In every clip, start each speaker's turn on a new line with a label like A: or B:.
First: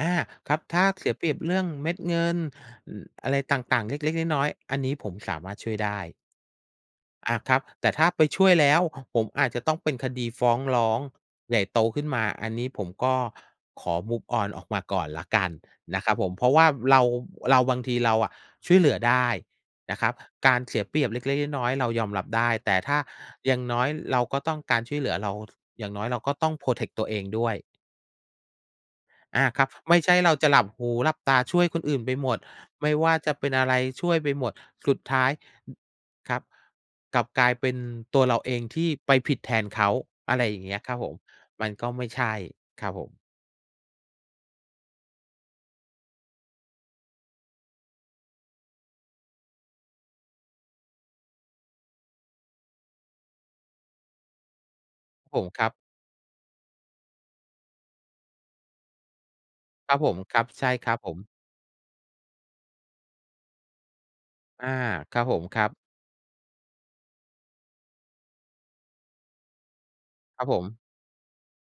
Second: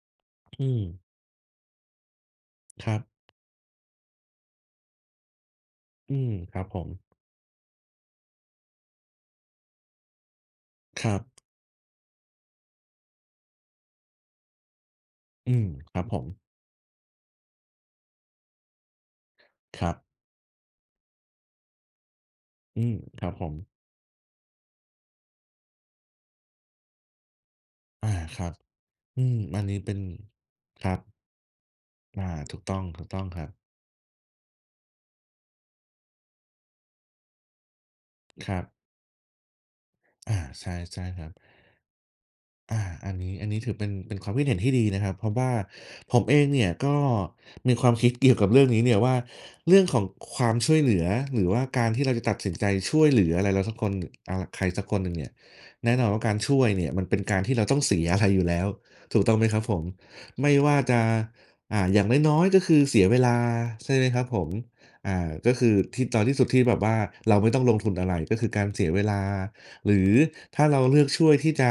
A: อา ครั
B: อ
A: บ
B: ื
A: ถ้า
B: ม
A: เสียเปรียบเรื่องเม็ดเงิน
B: คร
A: อ
B: ับ
A: อะไรต่าง ๆ เล็ก ๆ น้อย ๆ อันนี้ผมสามารถช่วยได้
B: อืม ครับผม
A: อา ครับ แต่ถ้าไปช่วยแล้ว ห ผมอาจจะต้องเป็นคดีฟ้องร้อง
B: ครับ
A: ใหญ่โตขึ้นมา อันนี้ผมก็ขอ move on ออกมาก่อนแล้วกั
B: อื
A: น
B: ม ค
A: น
B: รั
A: ะ
B: บ
A: ครั
B: ผ
A: บผม
B: ม
A: เพราะว่าเรา เรา บางทีเราอะช่วยเหลือได้
B: ครั
A: น
B: บ
A: ะครับ การเสียเปรียบเล็ก ๆ น้อย ๆ เรายอมรับได้ แต่
B: อื
A: ถ
B: ม
A: ้า
B: ครับผ
A: อย
B: ม
A: ่างน้อยเราก็ต้องการช่วยเหลือ เรา ท อย่างน้อยเราก็ต้อง protect ตัวเองด้วย
B: อา ครับ อืม
A: อา
B: อ
A: ค
B: ั
A: ร
B: น
A: ับ
B: นี้เป
A: ไ
B: ็
A: ม่
B: น
A: ใช่เราจะหลับห
B: คร
A: ู
B: ับ
A: หลับตาช่วยคนอื่นไป
B: อ
A: ห
B: า
A: มด
B: ถูกต้อง
A: ไม่
B: ถู
A: ว
B: ก
A: ่า
B: ต้อง
A: จะ
B: คร
A: เป
B: ั
A: ็น
B: บ
A: อะไรช่วยไปหมด สุดท้าย ครับ กลับกลายเป็นตัวเรา
B: ค
A: เอ
B: รั
A: ง
B: บ
A: ที่ไปผิดแทนเขา
B: อ
A: อะ
B: า
A: ไรอย่
B: ใ
A: า
B: ช
A: งเง
B: ่
A: ี้ยครั
B: ใช
A: บ
B: ่
A: ผม
B: ครับ
A: มันก็ไม่ใช่
B: อา
A: ครับผ
B: อั
A: ม
B: นนี้ อันนี้ถือเป็น เป็นความคิดเห็นที่ดีนะครับ เพราะว่าผมเองเนี่ยก็มีความคิดเกี่ยวกับเรื่องนี้เนี่ยว่า เรื่องของความช่วยเหลือหรือว่าการที่เราจะตัดสินใจช่วยเหลืออะไรเราสักคน อ่า ใครสักคนหนึ่งเนี่ย
A: ผม ครับ
B: แน่นอนว่าการช่วยเนี่ย มันเป็นการที่เราต้องเสียอะไรอยู่แล้ว ถูกต้องไหมครับผม
A: ครับผม ครั
B: ไม
A: บ
B: ่
A: ใช
B: ว
A: ่
B: ่า
A: คร
B: จ
A: ับ
B: ะ
A: ผม
B: อ่า อย่างน้อย ๆ ก็คือเสียเวลาใช่ไหมครับผม
A: อา
B: อ
A: ค
B: ่
A: รับ
B: า
A: ผม
B: ก็
A: ค
B: ค
A: รั
B: ื
A: บ
B: อที่ ตอนที่สุดที่แบบว่าเราไม่ต้องลงทุนอะไร ก็คือการเสียเวลา หรือ
A: ครับผ
B: ถ้าเ
A: ม
B: ราเลือกช่วยที่จะ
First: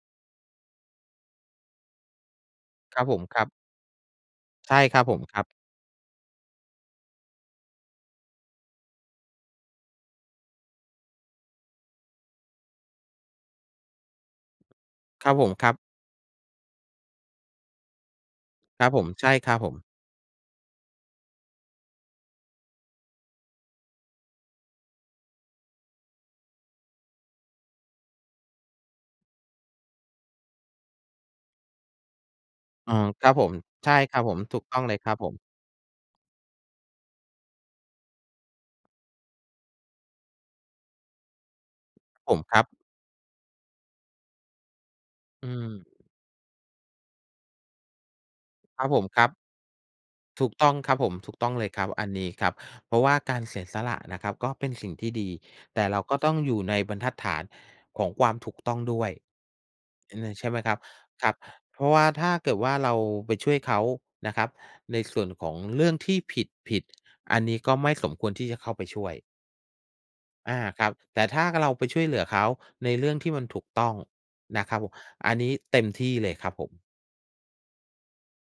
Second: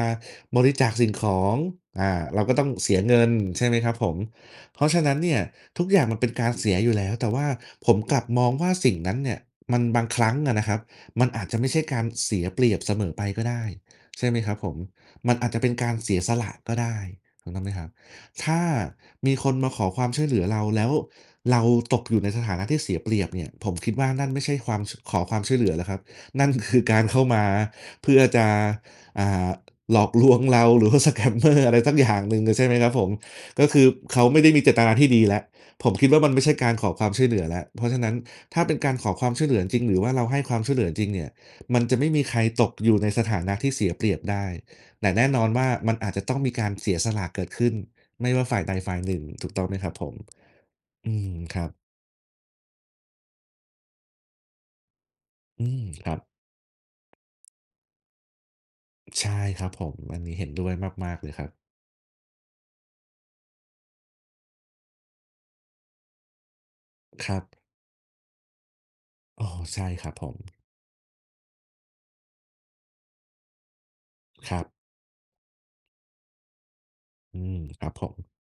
B: บริจาคสิ่งของ อ่า เราก็ต้องเส
A: ค
B: ี
A: ร
B: ย
A: ับ
B: เ
A: ผ
B: ง
A: ม
B: ิน
A: ครับ
B: ใช่ไหมครับผม
A: ใช่
B: เพราะ
A: ค
B: ฉ
A: ร
B: ะ
A: ับ
B: นั
A: ผ
B: ้น
A: ม
B: เนี
A: ค
B: ่
A: ร
B: ย
A: ับ
B: ทุกอย่างมันเป็นการเสียอยู่แล้ว แต่ว่าผมกลับมองว่าสิ่งนั้นเนี่ย มัน บางครั้งอะนะครับ มันอาจจะไม่ใช่การเสียเปรียบเสมอไปก็ได้ ใช่ไหมครับผม
A: คร
B: ม
A: ั
B: ั
A: บ
B: น
A: ผ
B: อาจ
A: ม
B: จะ
A: ค
B: เป
A: ร
B: ็
A: ั
B: น
A: บ
B: การเสียสละก็ได้ถูกต้องไหมครับ ถ้า
A: ครับผม ใช
B: ม
A: ่
B: ีค
A: ครั
B: น
A: บ
B: ม
A: ผ
B: าข
A: ม
B: อความช่วยเหลือเรา แล้วเราตกอยู่ในสถานะที่เสียเปรียบเนี่ย ผมคิดว่านั่นไม่ใช่ความ ช ขอความช่วยเหลือแล้วครับ นั่นคือการเข้ามาเพื่อจะ อ่า หลอกลวงเรา หรือว่า สแกมเมอร์ อะไรสักอย่างหนึ่ง เลยใช่ไหมคร
A: เอ
B: ั
A: อ
B: บผม
A: ครับผม
B: ก็คือ
A: ใช่คร
B: เข
A: ับ
B: า
A: ผ
B: ไ
A: ม
B: ม่ได้
A: ถ
B: ม
A: ู
B: ี
A: ก
B: เจ
A: ต้
B: ต
A: อง
B: น
A: เ
B: า
A: ลย
B: ที
A: ค
B: ่
A: รับ
B: ดีอย
A: ผ
B: ู่
A: ม
B: แล้ว ผมคิดว่ามันไม่ใช่การขอความช่วยเหลือแล้ว เพราะฉะนั้นถ้าเป็นการขอความช่วยเหลือจริง ๆ หรือว่าเราให้ความช่วยเหลือจริง ๆ เนี่ย มันจะไม่มี
A: ผ
B: ใคร
A: มครั
B: ต
A: บ
B: กอยู่ในสถานะที่เสียเปรียบได้ แต่แน่นอ
A: อื
B: นว่ามัน
A: ม
B: อาจจะต้องมีการเสียสละเกิดขึ้น ไม่ว่าฝ่ายใด
A: ครับ
B: ฝ่า
A: ผ
B: ย
A: ม
B: หนึ
A: ค
B: ่ง
A: รับ
B: ถูกต้องไหมครับผม?
A: ถูกต้องครับผ
B: อ
A: ม
B: ื
A: ถู
B: ม
A: กต้อง
B: คร
A: เล
B: ั
A: ย
B: บ
A: ครับ อันนี้ครับ เพราะว่าการเสียสละนะครับก็เป็นสิ่งที่ดี
B: อื
A: แต
B: ม
A: ่เรา
B: คร
A: ก
B: ั
A: ็
B: บ
A: ต้องอยู่ในบรรทัดฐานของความถูกต้องด้วย
B: ใช่ครับผม
A: อ
B: อ
A: ื
B: ัน
A: ม
B: นี้เ
A: ใช
B: ห็
A: ่
B: น
A: ไหม
B: ด้ว
A: คร
B: ย
A: ับ
B: มาก ๆ
A: ค
B: เ
A: ร
B: ล
A: ั
B: ย
A: บ
B: ครับ
A: เพราะว่าถ้าเกิดว่าเราไปช่วยเขานะครับในส่วนของเรื่องที่ผิด
B: ค
A: ๆ อ
B: รั
A: ันน
B: บ
A: ี้ก็ไม่สมควรที่จะเข้าไปช่วย
B: อ้อ ใช่ครับผ
A: อ
B: ม
A: า ครับ แต่ถ้าเราไปช่วยเหลือเขาในเรื่องที่มันถูกต้อง
B: คร
A: น
B: ั
A: ะ
B: บ
A: ครับผม อันนี้เต็มที่เลยครับผม
B: อืม ครับผม